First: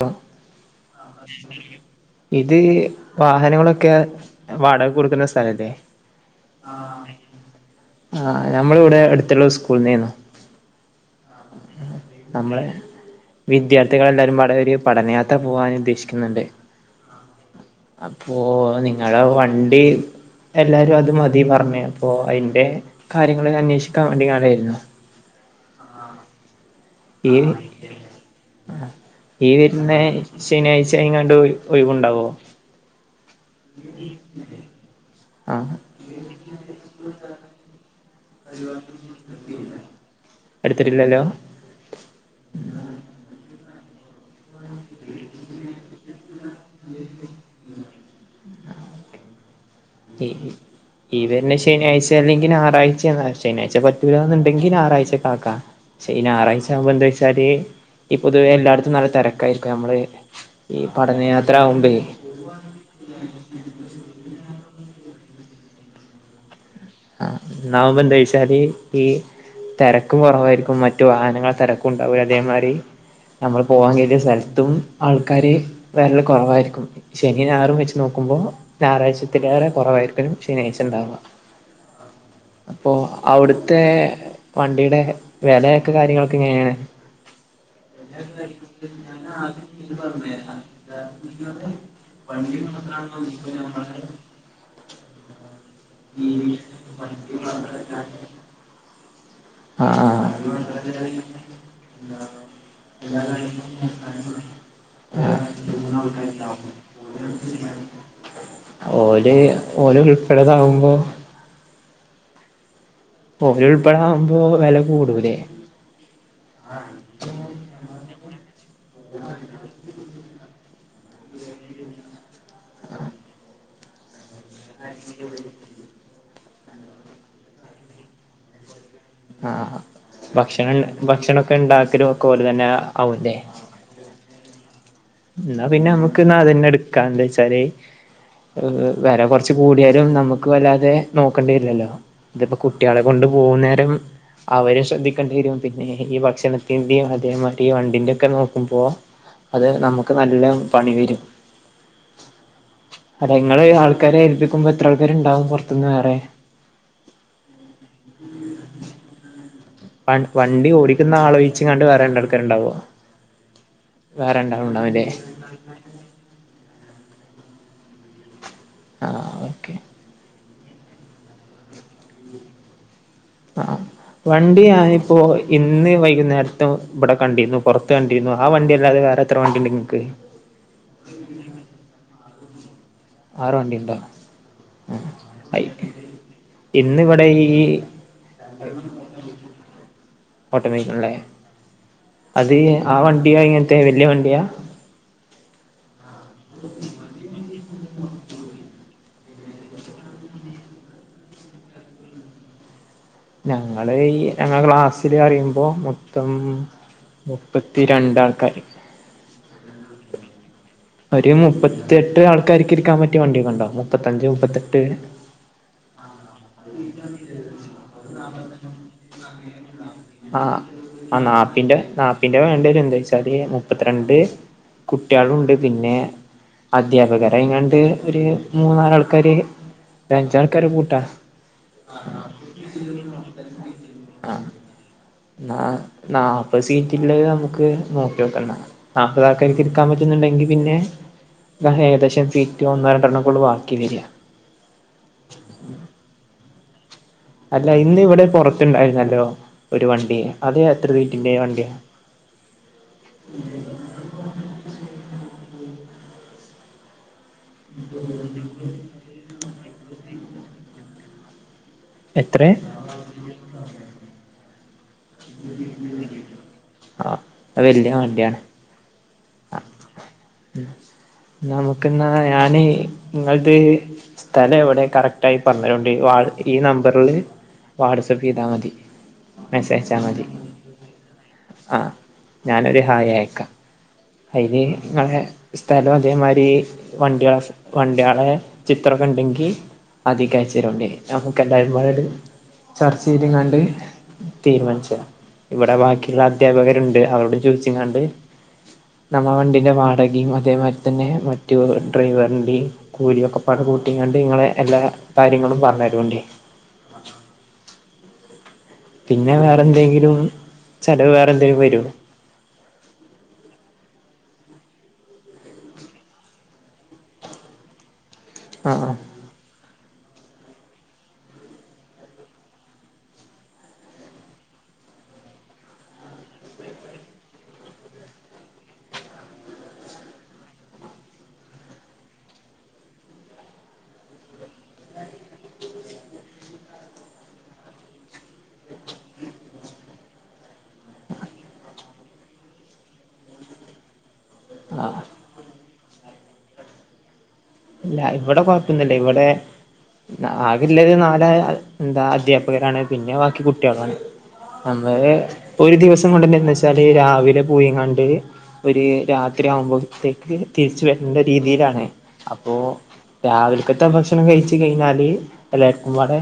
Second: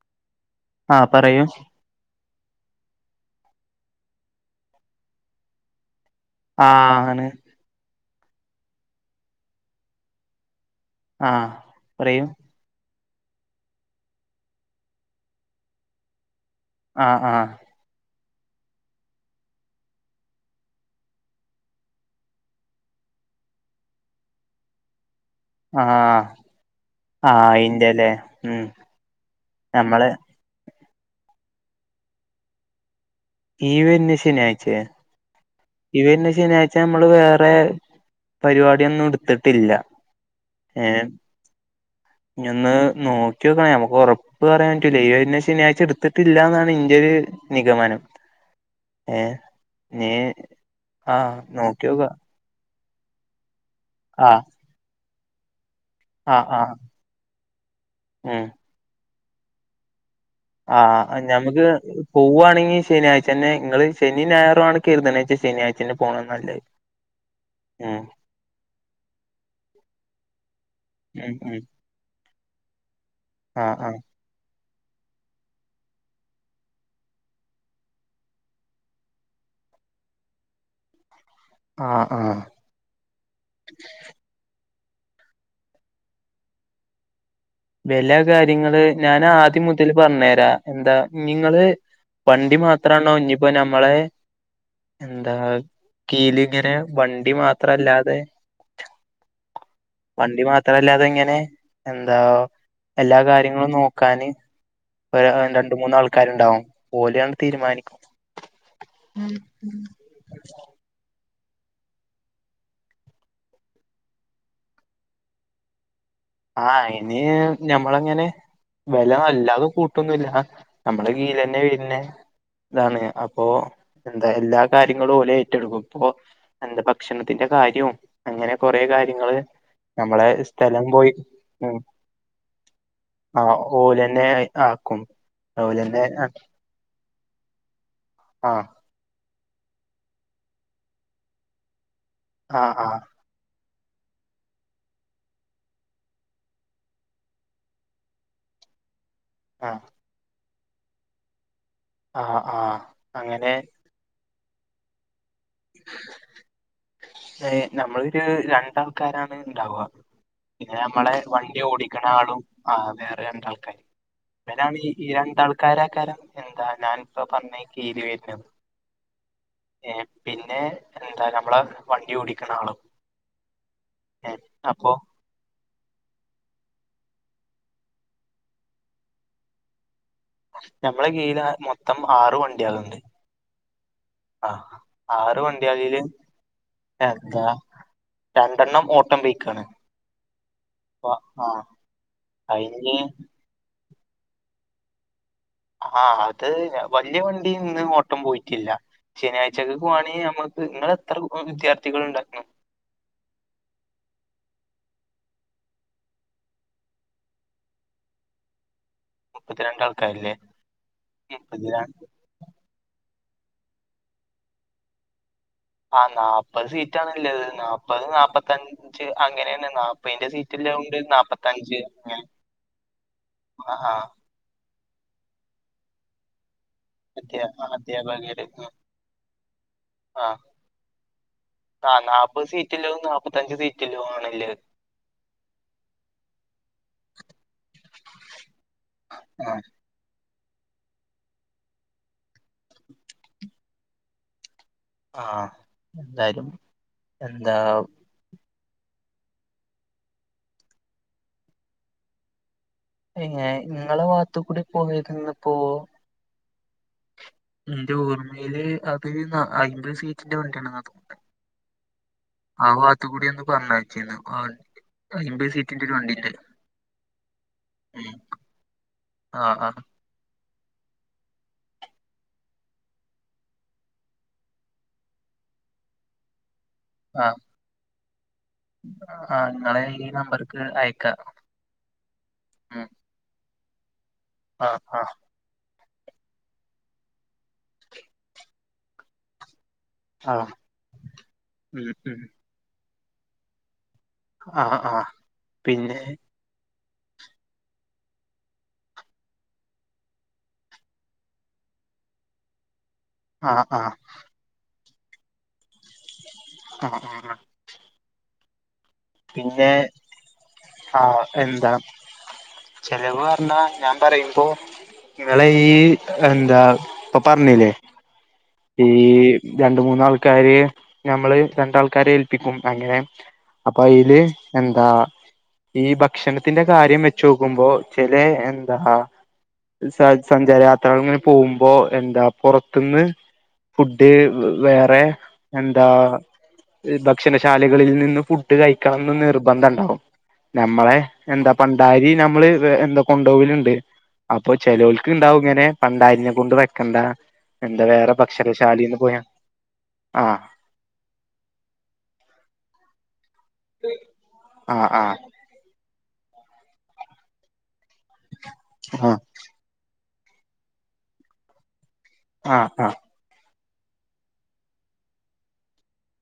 ആ ആ പറയ് ഇത് വാഹനങ്ങളൊക്കെ വാടക കൊടുക്കുന്ന സ്ഥലല്ലേ ആ ആഹ് ആണ് ആഹ് ഞമ്മളിവിടെ അടുത്തുള്ള സ്കൂള്ന്നേന്നു ആഹ് പറയൂ നമ്മള് വിദ്യാർത്ഥികളെല്ലാരുംപാടെ ഒരു പഠനയാത്ര പോവാനുദ്ദേശിക്കുന്നുണ്ട് ആഹ് ആഹ് അപ്പോ നിങ്ങള വണ്ടി എല്ലാരും അത് മതി പറഞ്ഞേ അപ്പോ അയ്ന്റെ കാര്യങ്ങൾ അന്വേഷിക്കാൻ വേണ്ടിയാരുന്നു ആഹ് ഈ ആഹ് അയിന്റല്ലേ ഉം ഞമ്മള് ശനിയാഴ്ചെങ്ങാണ്ടൊര് ഒയിവുണ്ടാവോ ഈവെര്ന്ന ശനിയാഴ്ചെ ആഹ് ഇവന്നെ ശനിയാഴ്ച നമ്മള് വേറെ പരിപാടിയൊന്നും എടുത്തിട്ടില്ല എടുത്തിട്ടില്ലല്ലോ ഇഞൊന്ന് നോക്കി വെക്കണേ ഞമ്മക്കൊറപ്പ് പ്പ് പറയാൻറ്റൂല ഈ വെരുന്ന ശനിയാഴ്ചെടുത്തിട്ടില്ലാന്നാണ് ഇന്റെ ഒരു നിഗമനം ഏ നീ ആ ഈ വെരുന്ന ശനിയ നോക്കിയോക്ക ആഴ്ചല്ലെ ഞാറാഴ്ചയ ശനാഴ്ച ആ പറ്റൂല്ലാന്ന്ണ്ടെങ്കി ഞാറാഴ്ചക്കാക്കാം പക്ഷെ ഈ ആ ആ ഞായറാഴ്ചാമ്പോ എന്താച്ചാല് ഈ ഉം പൊതുവേ എല്ലായിടത്തും നല്ല തെരക്കായിരിക്കുവമ്മള് ആഹ് ഞമ്മക്ക് പോവുവാണെങ്കി ശനിയാഴ്ചന്നെ ഇങ്ങള് ശനി ഞായറുവാണ് [unintelligible] ശനിയാഴ്ചന്നെ പോണാനല്ലത് ആ എന്നാവുമ്പോ എന്താച്ചാല് ഈ തെരക്കും കൊറവായിരിക്കും മറ്റു ഉം വാഹനങ്ങള ഉം തെര ണ്ടാവതേമാരി നമ്മൾ ആഹ് പോവാൻ ആഹ് കേറിയ സലത്തും ആൾക്കാര് വെരല് കൊറവായിരിക്കും ശനി ഞായറും വെച്ച് നോക്കുമ്പോ ഞാറാഴ്ചത്തെക്കേറെ കൊറവായിരിക്കലും ശനിയാഴ്ചണ്ടാവ ആഹ് ആഹ് അപ്പൊ അവിടുത്തെ വണ്ടീടെ വെലയൊക്കെ കാര്യങ്ങളൊക്കെ എങ്ങനാണ് വെല കാര്യങ്ങള് ഞാനാദ്യം മുതല് പറഞ്ഞു തരാ എന്താ നിങ്ങള് വണ്ടി മാത്രണോ ഇനിപ്പോ നമ്മളെ എന്താ കീലികരേ വണ്ടി മാത്രല്ലാതെ ആഹ് ആഹ് വണ്ടി മാത്രല്ലാതെങ്ങനെ എന്താ എല്ലാ കാര്യങ്ങളും നോക്കാന് ഒരു രണ്ട് മൂന്നാൾക്കാരുണ്ടാവും ഓലെയാണ് തീരുമാനിക്കും ഓല് ഓലുൾപ്പെടെതാകുമ്പോ ഓരുൾപ്പെടാകുമ്പോ വെല കൂടൂലേ ആഹ് അയ്ന് ഞമ്മളങ്ങനെ വെല അല്ലാതെ കൂട്ടൊന്നു ഇല്ല. നമ്മടെ കീയിലന്നെ വര്ണെ ഇതാണ് അപ്പോ, എന്താ എല്ലാ കാര്യങ്ങളും ഓലേറ്റെടുക്കും. ഇപ്പൊ എന്ത ഭക്ഷണത്തിന്റെ കാര്യവും അങ്ങനെ കൊറേ കാര്യങ്ങള്, നമ്മളെ സ്ഥലം പോയി ക്കെ ഉം ഇണ്ടാക്കലു ഒക്കെ ഓല് തന്നെ ആവൂല്ലേ? ആ ഓലന്നെ ആക്കും. എന്നാ പിന്നെ ഓലന്നെ നമ്ക്ക് ന്നാ അതന്നെ എട്ക്കാ. എന്താച്ചാല് ആ ഈഹ് വെല കൊറച്ച് കൂടിയാലും നമ്ക്ക് വല്ലാതെ നോക്കേണ്ടി വരില്ലല്ലോ. ഇതിപ്പൊ ആ ആ കുട്ട്യേളെ ആ കൊണ്ട് പോകുന്നേരം അവരേം ശ്രദ്ധിക്കേണ്ടി വരും പിന്നെ ഈ ഭക്ഷണത്തിന്റെയും അതേ മാതിരി ഈ വണ്ടിന്റെ ഒക്കെ നോക്കുമ്പോ അത് ആ നമുക്ക് നല്ല പണി വരും ആ ആ അത അങ്ങനെ നിങ്ങള് ആൾക്കാരെ ഏൽപ്പിക്കുമ്പോ എത്ര ആൾക്കാര്ണ്ടാവും പൊറത്ത്ന്ന് വേറെ? ത് നമ്മളൊരു രണ്ടാൾക്കാരാണ് ഇണ്ടാവുവാ. വ വണ്ടി പിന്നെ നമ്മളെ ഓടിക്കുന്ന വണ്ടി ആളൊഴിച്ച്ങ്ങാണ്ട് വേറെ ഓടിക്കണ ആളും രണ്ടാൾക്കാരുണ്ടാവോ ആഹ് വേറെ രണ്ടാൾക്കാരും. വേറെ ഇവരാണ് രണ്ടാളുണ്ടാവുംല്ലേ ഈ രണ്ടാൾക്കാരാക്കാരം, എന്താ ഞാനിപ്പോ പറഞ്ഞ കേരി വര്ന്നയാന്ന്. ആഹ് ഓക്കെ പിന്നെ എന്താ, നമ്മള വണ്ടി ഓടിക്കണ ആളും. ആഹ് ഏ അപ്പൊ വണ്ടിയായപ്പോ ഇന്ന് വൈകുന്നേരത്തും ഇബടെ കണ്ടിരുന്നു പൊറത്ത് കണ്ടിരുന്നു. ആ വണ്ടി അല്ലാതെ വേറെ എത്ര വണ്ടിണ്ട് ഇങ്ങക്ക്? ഞമ്മള കീയിലാ മൊത്തം ആറ് വണ്ട്യാള്ണ്ട്. ആറ് വണ്ടിണ്ടോ ആഹ് ആറ് വണ്ട്യാളില് ഇന്നിവിടെ എന്താ ഈ രണ്ടെണ്ണം ഓട്ടം പൊയ്‌ക്കാണ്. ഓട്ടോമാറ്റിക്കല്ലേ? അത് ആ അയിന് വണ്ടിയോ ഇങ്ങനത്തെ വല്യ വണ്ടിയാ? ആഹ് അത് വല്യ വണ്ടി ഇന്ന് ഓട്ടം പോയിട്ടില്ല. ശനിയാഴ്ചക്ക് പോവാണെങ്കി ഞമ്മക്ക്, ഇങ്ങളെത്ര വിദ്യാർത്ഥികൾ ഇണ്ടാക്ക്ണു? ഞങ്ങള് ഈ ഞങ്ങ ക്ലാസ്സില് പറിയുമ്പോ മൊത്തം മുപ്പത്തി രണ്ടാൾക്കാര് മുപ്പത്തി രണ്ടാൾക്കാര്ല്ലേ? ഒരു മുപ്പത്തിയെട്ട് ആൾക്കാർക്ക് ഇരിക്കാൻ പറ്റിയ വണ്ടിയൊക്കെ ഇണ്ടോ? മുപ്പത്തഞ്ച് മുപ്പത്തെട്ട് ആ നാപ്പത് സീറ്റാണ്ള്ളത്. നാപ്പത് നാപ്പത്തഞ് ഞ്ച്. അങ്ങനെയാണ്. നാപ്പയിന്റെ ആ സീറ്റ്ല്ലോണ്ട് ആ നാപ്പിന്റെ നാപ്പത്തഞ്ച് നാപ്പിന്റെ വേണ്ടിവരും എന്താ വെച്ചാല് ഏഹ് മുപ്പത്തിരണ്ട് കുട്ട്യേളുണ്ട് പിന്നെ അധ്യാ അദ്ധ്യാപകരായിങ്ങാണ്ട് ഒരു അധ്യാപകര് ഉം. മൂന്നാലാൾക്കാര്, ആ ഒരഞ്ചാൾക്കാരെ കൂട്ടാ. ആ നാപ്പത് സീറ്റില്ലതും നാപ്പത്തഞ്ച് സീറ്റില്ലതും ആണ് ഇല്ലത്. എന്നാ നാപ്പത് സീറ്റിള്ളത് നമ്ക്ക് നോക്കിയോക്കാ എന്നാ. നാല്പ്പതാൾക്കാർക്ക് ആഹ് ഇരി ക്കാൻ പറ്റുന്നുണ്ടെങ്കിൽ പിന്നെ ഏകദേശം സീറ്റ് ഒന്നോ രണ്ടണ്ണേക്കൂള്ളു ബാക്കി വരിക ആഹ് എന്തായാലും എന്താ അല്ല ഇന്ന് ഇവിടെ പൊറത്ത്ണ്ടായിരുന്നല്ലോ ഒരു വണ്ടി. അത് എത്ര സീറ്റിന്റെ വണ്ടിയാ? പിന്നെ ഇങ്ങളെ വാത്തു കൂടി പോയത് ഇന്നിപ്പോ ഇന്റെ ഓർമ്മയില് അത് അയ്മ്പത് സീറ്റിന്റെ വണ്ടിയാണ്ന്നാ തോന്ന്ന്നേ. എത്രേ ആ വാത്ത് കൂടി ഒന്ന് പറഞ്ഞയച്ചീന്നു ആ വണ്ടി അയ്മ്പത് സീറ്റിന്റെ ഒരു വണ്ടീണ്ട്. ആ വല്യ ഉം വണ്ടിയാണ് ആഹ് ആഹ് ഉം. നമുക്കെന്നാ ഞാന് ഇങ്ങൾത് സ്ഥലെവിടെയാ കറക്റ്റ് ആയി പറഞ്ഞരൂണ്ടി. ഈ നമ്പറില് വാട്സപ്പ് ചെയ്താ മതി. ആഹ് ഇങ്ങളെ ഈ നമ്പർക്ക് അയക്കാ. അഹ് ഞാനൊരു ഹായ് അയക്കാ. അയ്ല് ആഹ് ആഹ് ഇങ്ങളെ സ്ഥലം അതേമാരി വണ്ടിയാ വണ്ടിയാളെ ചിത്രൊക്കെ ഇണ്ടെങ്കി അതീക്ക് ആഹ് അയച്ചരൂണ്ടി. നമുക്ക് ഉം എന്തായാലുംമ്പാട് ഉം ചർച്ച ചെയ്ത്ങ്ങാണ്ട് ആഹ് തീര്മാനിച്ചാ. ആഹ് ഇവടെ പിന്നെ ബാക്കിയ്ള്ള അധ്യാപകരുണ്ട്, അവരോട് ചോദിച്ച്ങ്ങാണ്ട് നമ്മ വണ്ടിന്റെ വാടകയും അതേമാരി തന്നെ മറ്റു ഡ്രൈവറിന്റെയും കൂലിയൊക്കെ പഴ ആഹ് ആഹ് പൂട്ടിങ്ങാണ്ട് നിങ്ങളെ എല്ലാ കാര്യങ്ങളും പറഞ്ഞു തരുണ് ണ്ടി ആഹ് ആഹ് പിന്നെ ചെലവ് ആഹ് വേറെന്തേലും എന്താ വരോ ചെലവ് പറഞ്ഞാ ഞാൻ പറയുമ്പോ ഇങ്ങള് ഈ എന്താ ഇപ്പം പറഞ്ഞില്ലേ ഈ ആഹ് രണ്ട മൂന്നാൾക്കാര് ഞമ്മള് രണ്ടാൾക്കാരെ ഏൽപ്പിക്കും അങ്ങനെ അപ്പൊ അയില് എന്താ ഈ ഭക്ഷണത്തിന്റെ കാര്യം വെച്ച നോക്കുമ്പോ ചില എന്താ സ സഞ്ചാരയാത്രകൾ ഇങ്ങനെ പോകുമ്പോ എന്താ പോറത്തുന്ന് ഫുഡ് വേറെ എന്താ ഭക്ഷണശാലകളിൽ നിന്ന് ഫുഡ് കഴിക്കണംന്ന് നിർബന്ധ ണ്ടാവും നമ്മളെ എന്താ പണ്ടാരി നമ്മള് എന്താ കൊണ്ടപോവല്ണ്ട് അപ്പൊ ആഹ് ചെലോൽക്ക് ഇണ്ടാവും ഇങ്ങനെ പണ്ടാരിനെ കൊണ്ട് വെക്കണ്ട എന്താ ഇല്ല വേറെ ഇവിടെ കൊഴപ്പൊന്നുല്ല ഭക്ഷണശാലീന്ന് പോയാ ഇവിടെ ആ ഇല്ലത് നാല് എന്താ അദ്ധ്യാപകരാണ് പിന്നെ ബാക്കി കുട്ടികളാണ് ആ ആ നമ്മള് ഒരു ദിവസം കൊണ്ടന്നെ എന്താച്ചാല് രാവിലെ പോയിങ്ങാണ്ട് ഒരു രാത് ആ രാത്രി ആവുമ്പോഴത്തേക്ക് തിരിച്ച് വരണ്ട രീതിയിലാണ് അപ്പൊ ആഹ് ആഹ് രാവിലക്കത്തെ ഭക്ഷണം കഴിച്ചു കഴിഞ്ഞാല് എല്ലാര്ക്കും പാടെ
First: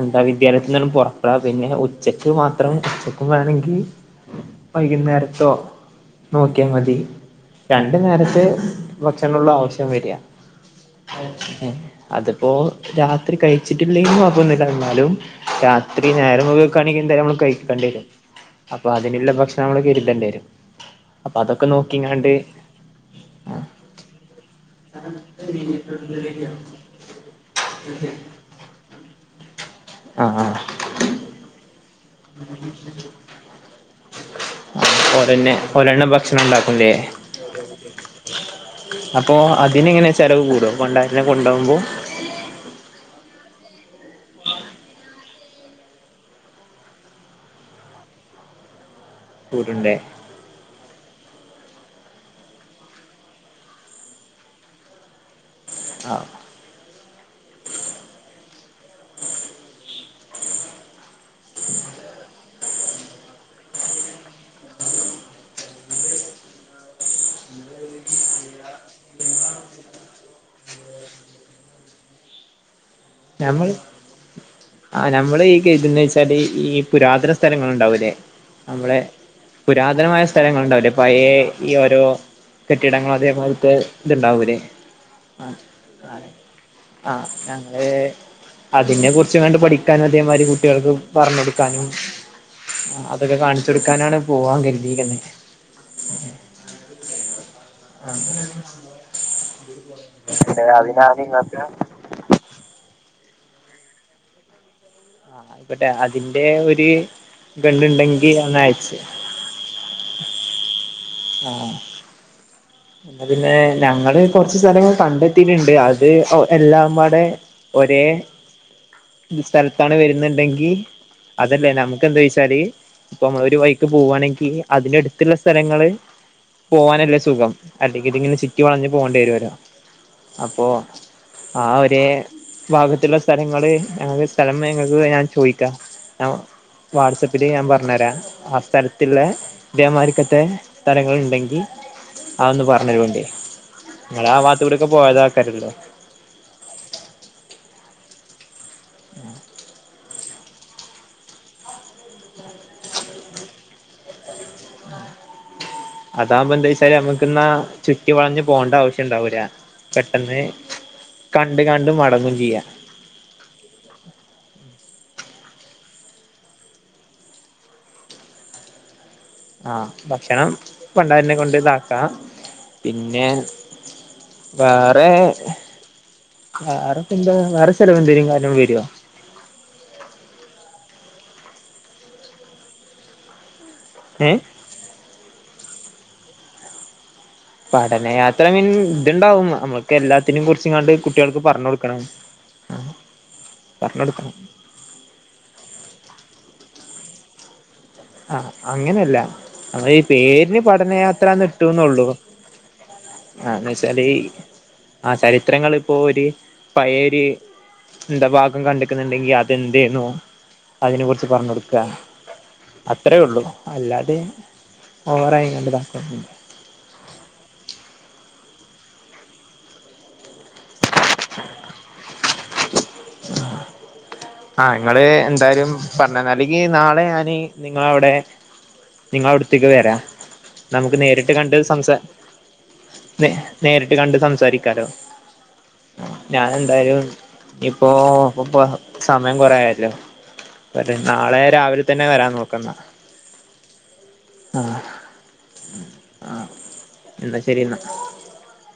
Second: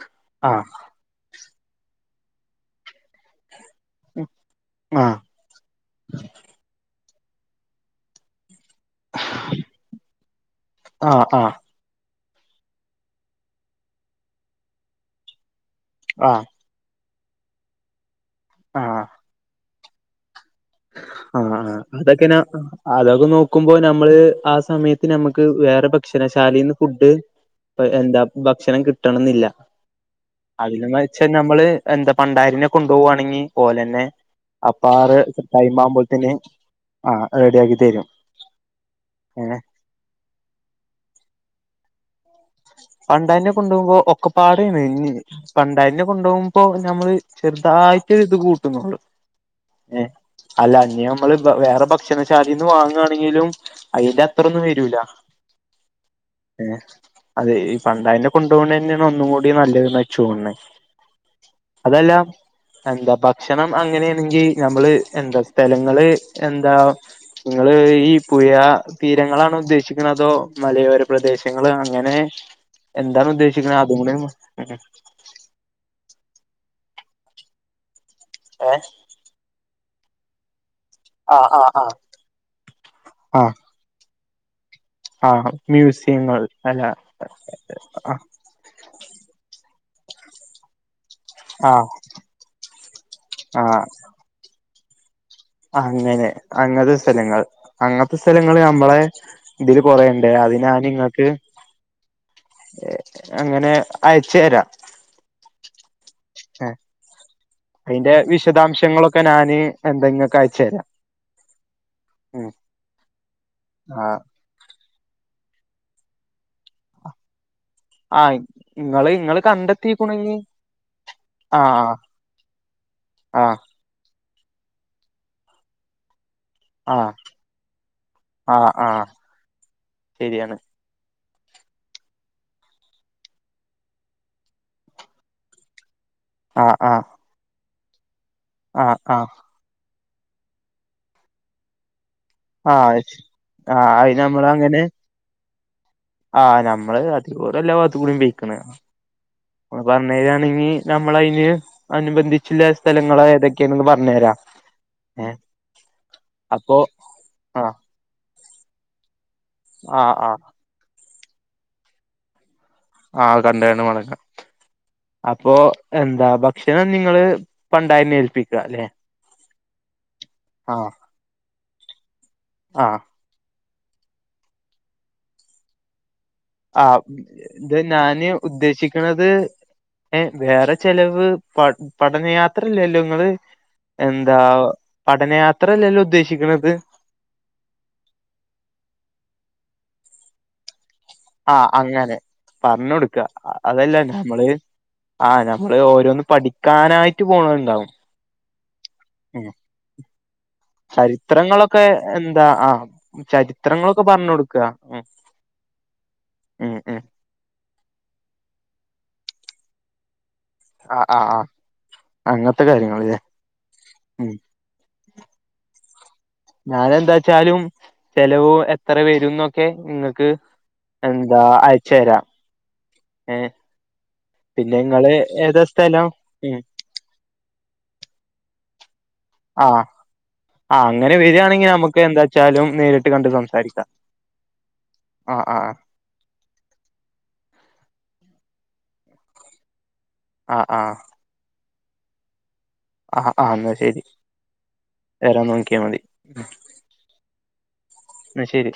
എന്താ വിദ്യാലയത്തിൽ ന്ന് പൊറാ ആ പിന്നെ ഉച്ചക്ക് മാത്രം ഉച്ചക്കും വേണങ്കിൽ ആഹ് വൈകുന്നേരത്തൊ നോക്കിയ മതി രണ്ട് നേരത്തെ ഭക്ഷണൊള്ളു ആവശ്യം വര ആഹ് ആഹ് അതിപ്പോ രാത്രി കഴിച്ചിട്ടില്ലെലും കൊയപ്പൊന്നുല്ല ഇന്നാലും രാത്രി ആഹ് നേരം വെകൊക്കാണെങ്കിൽ എന്തായാലും നമ്മള് കഴിക്കേണ്ടി വരും അപ്പൊ ആഹ് അതിനുള്ള ഭക്ഷ നമ്മള് കരുതണ്ടെരും ആഹ് ആ അതൊക്കെ നാ അതൊക്കെ നോക്കുമ്പോ ആ നമ്മള് ആ ആ സമയത്ത് നമുക്ക് വേറെ ഭക്ഷണ ശാലേന്ന് ഫുഡ് ഇപ്പം എന്താ ഭക്ഷണം കിട്ടണംന്നില്ല ആ ആ പക്ഷെ നമ്മള് എന്താ പണ്ടാരിനെ കൊണ്ടുപോകുകയാണെങ്കിൽ ഓലെന്നെ അപ്പംഅവർ ഓരെന്നെ ഭക്ഷണം ഉണ്ടാകൂലെ റെഡിയാക്കി തരും അപ്പൊ ഏഹ് അതിന് എങ്ങനെ ചെലവ് കൂടോ പണ്ടാരിനെ കൊണ്ടോകുമ്പോ പണ്ടാരിനെ കൊണ്ടോകുമ്പോ ഒക്കപ്പാട [unintelligible] പണ്ടാരിനെ കൊണ്ടോകുമ്പോ നമ്മള് ചെറുതായിട്ട് ഇത് കൂട്ടും കൂട്ടും കൂട്ട്ണ്ടേ അല്ല ഇന്നിഅ മ്മള് വേറെ ഭക്ഷണശാലീന്ന് വാങ്ങാണെങ്കിലും അയിന്റഅത്ര ഒ ന്നും വരൂല ആ ഏ അതെ ഈ പണ്ടാരിനെ കൊണ്ട്പോണെ ന്നെ ഒന്നും കൂടി നല്ലത് നാ ഇച്ച്തോന്ണേ അതല്ലാ എന്താ ഭക്ഷണം അങ്ങനെയാണെങ്കിൽ നമ്മള് എന്താ സ്ഥലങ്ങള് എന്താ ഇങ്ങള് ഈ പുയ തീരങ്ങളാണോ ഉദ്ദേശിക്കുന്നത് അതോ മലയോര പ്രദേശങ്ങള് അങ്ങനെ എന്താണ് നമ്മൾ ഉദ്ദേശിക്കണ അതും കൂടേണ് ആ നമ്മള് ഈ കരുതുന്നെ വെച്ചാല് ഈ പുരാതന സ്ഥലങ്ങള് ഉണ്ടാവൂല്ലേ ഏ നമ്മളെ പുരാതനമായ സ്ഥലങ്ങള് ഉണ്ടാവൂലെ പയേ ആ ആ ഈ ആ ഓരോ കെട്ടിടങ്ങളും അതേകാലത്ത് ഇത്ണ്ടാവൂലെ ആഹ് മ്യൂസിയങ്ങൾ അല്ല ആഹ് ഞങ്ങള് ആ അതിനെ കുറിച്ച്കാണ്ട് പഠിക്കാനും അതേമാതിരി കുട്ടികൾക്ക് പറഞ്ഞ് ആ കൊടുക്കാനും അതൊക്കെ കാണിച്ച് ആ കൊടുക്കാനാണ് പോവാൻ കരുതിക്ക്ന്നെ അങ്ങനെ അങ്ങൻത്തെ സ്ഥലങ്ങൾ അങ്ങൻത്തെ സ്ഥലങ്ങളി മ്മളെ ഇതില് കൊറേണ്ട് അതിനാന് ഇങ്ങക്ക് അങ്ങനെ അയച്ചേ രാ മറ്റേ അതിന്റെ ഒരു ഗണ്ട് അതിന്റെ ഉണ്ടെങ്കി ഒന്ന് അയച്ച്താ - വിശദാംശങ്ങളൊക്കെ ഞാന് എന്തെങ്കിക്കെ അയച്ചരാ ആഹ് ഉം പിന്നെ ആ ഞങ്ങള് കൊറച്ച് സ്ഥലങ്ങൾ കണ്ടെത്തീയിട്ടുണ്ട് അത് എല്ലാംപാടെ ഒരേ ആ ഇങ്ങള് ഇങ്ങള് സ്ഥലത്താണ് കണ്ടെത്തിക്കുണെങ്കി വര്ന്നുണ്ടെങ്കിൽ ആ അതല്ലേ നമുക്ക് എന്താ ചൊയിച്ചാല് ഇപ്പം ആ ഒരു വൈക പോവാണെങ്കിൽ അതിന്റെ അട്ത്തില്ലെ സ്ഥലങ്ങള് ആ പോവാനല്ലേ സുഖം ഇതിങ്ങനെ ആ ചിറ്റി വളഞ്ഞ് ആ പോകേണ്ടി വരല്ലോ ശരിയാണ് അപ്പോ ആ ഒരേ ഭാഗത്തുള്ള സ്ഥലങ്ങള് സ്ഥലം ഇങ്ങക്ക് ഞാൻ ചോയിക്കാം ആ ആ വാട്സപ്പില് ഞാൻ പറഞ്ഞെരാ ആ സ്ഥലത്തിള്ള ഇതേ മാതിരിക്കതെ സ്ഥലങ്ങള് ഇണ്ടെങ്കി അതോന്ന് ആ പറഞ്ഞെരോണ്ടി അത് നിങ്ങളാ ആഹ് ഭാഗത്ത് കൂടെക്കെ പോയതാക്കാരുല്ലോ ആഹ് നമ്മള് അത് ഒരേല്ലാ ഭാത്തും കൂടീം പെയ്ക്ക്ണ് അപ്പോ അന്നേരാണെങ്കിൽ നമ്മളയിന് അനുബന്ധിച്ചുള്ള സ്ഥലങ്ങള് ഏതൊക്കെണന്ന് പറഞ്ഞേരാ ആഹ് അതാകുമ്പോ എന്താ അപ്പൊ വെച്ചാല് നമ്മക്ക് ന്നാ ആഹ് ചുറ്റി വളഞ്ഞ പോവണ്ട ആവശ്യണ്ടാവൂല ആഹ് പെട്ടെന്ന് ആഹ് കണ്ട് കണ്ട് മടങ്ങും ചെയ്യാ ആഹ് കണ്ടാണ്ട് മടങ്ങ അപ്പൊ എന്താ ഭക്ഷണം നിങ്ങള് പണ്ടാരിനെ ഏൽപ്പിക്ക ല്ലെ ആഹ് ഭക്ഷണം പണ്ടാരിനെ കൊണ്ട് ഇതാക്കാ ആഹ് പിന്നെ വേറെഹ് ആഹ് ഇത് ചെലവെന്തേലും ഞാന് കാര്യം വരോ ഉദ്ദേശിക്കണത് ഏഹ് വേറെ ചെലവ് പ പഠനയാത്രല്ലല്ലോ ങ്ങള് ഏ എന്താ പഠനയാത്രയല്ലല്ലോ ഉദ്ദേശിക്കണത് പഠനയാത്ര മിൻ ഇത്ണ്ടാവും നമ്മുക്ക് എല്ലാത്തിനും കുറിച്ച് ങ്ങാണ്ട് ആഹ് അങ്ങനെ പറഞ്ഞു കൊടുക്ക അതല്ല പറഞ്ഞു കൊടുക്കണം നമ്മള് ആഹ് നമ്മള് ഓരോന്ന് പഠിക്കാനായിട്ട് പോണെ ണ്ടാവും ആഹ് അങ്ങനെല്ല അത് ഈ പേരി പഠനയാത്ര ചരിത്രങ്ങളൊക്കെ നിട്ടുന്നോള്ളു എന്താ ആഹ് ആഹ് ന്ന് ചരിത്രങ്ങളൊക്കെ വെച്ചാല് പറഞ്ഞ് കൊടുക്ക ഉം ആഹ് ചരിത്രങ്ങള് ഇപ്പോ ഒരു ഉം ഉം പഴേര് എന്താ ഭാഗം കണ്ടക്കുന്നുണ്ടെങ്കി അതെന്തേെന്നു അതിനെ ആഹ് കുറിച്ച് ആഹ് ആഹ് പറഞ്ഞ് കൊടുക്കാ അങ്ങനത്തെ കാര്യങ്ങള് അത്രയേ ഒള്ളൂ അല്ലാതെ ഉം ഓവറായി കാണ്ട് ഇതകൊന്നുംല്ല ഞാനെന്താ ച്ചാലും ചെലവ് എത്ര വെറും ന്നൊക്കെ ങ്ങക്ക് എന്താ അയച്ചരാ ഏഹ് ആഹ് ഇങ്ങള് എന്തായാലും പറഞ്ഞന്നാല് ഉം അല്ലെങ്കി നാളെ ഞാന് നിങ്ങളവിടെ നിങ്ങളവ്ടത്തക്ക് വെരാ ആഹ് അങ്ങനെ വേരാണെങ്കി നമുക്ക് എന്താച്ചാലും നേരിട്ട് കണ്ട് സംസാരിക്കാ നേരിട്ട് കണ്ട് സംസാരിക്കാലോ ആഹ് ആഹ് ആഹ് ഞാൻ എന്തായാലും ഇപ്പോ ഒപ്പോ സമയം കൊറേ ആയല്ലോ ആ ആ ഒര് നാളെ രാവിലെ തന്നെ വരാൻ നോക്കന്നാ ആഹ് ആഹ് ന്നാ ശരി ആ വേറെ നോക്കിയാ മതി ആ എന്നാ ശരി എന്നാ എന്ന ശരി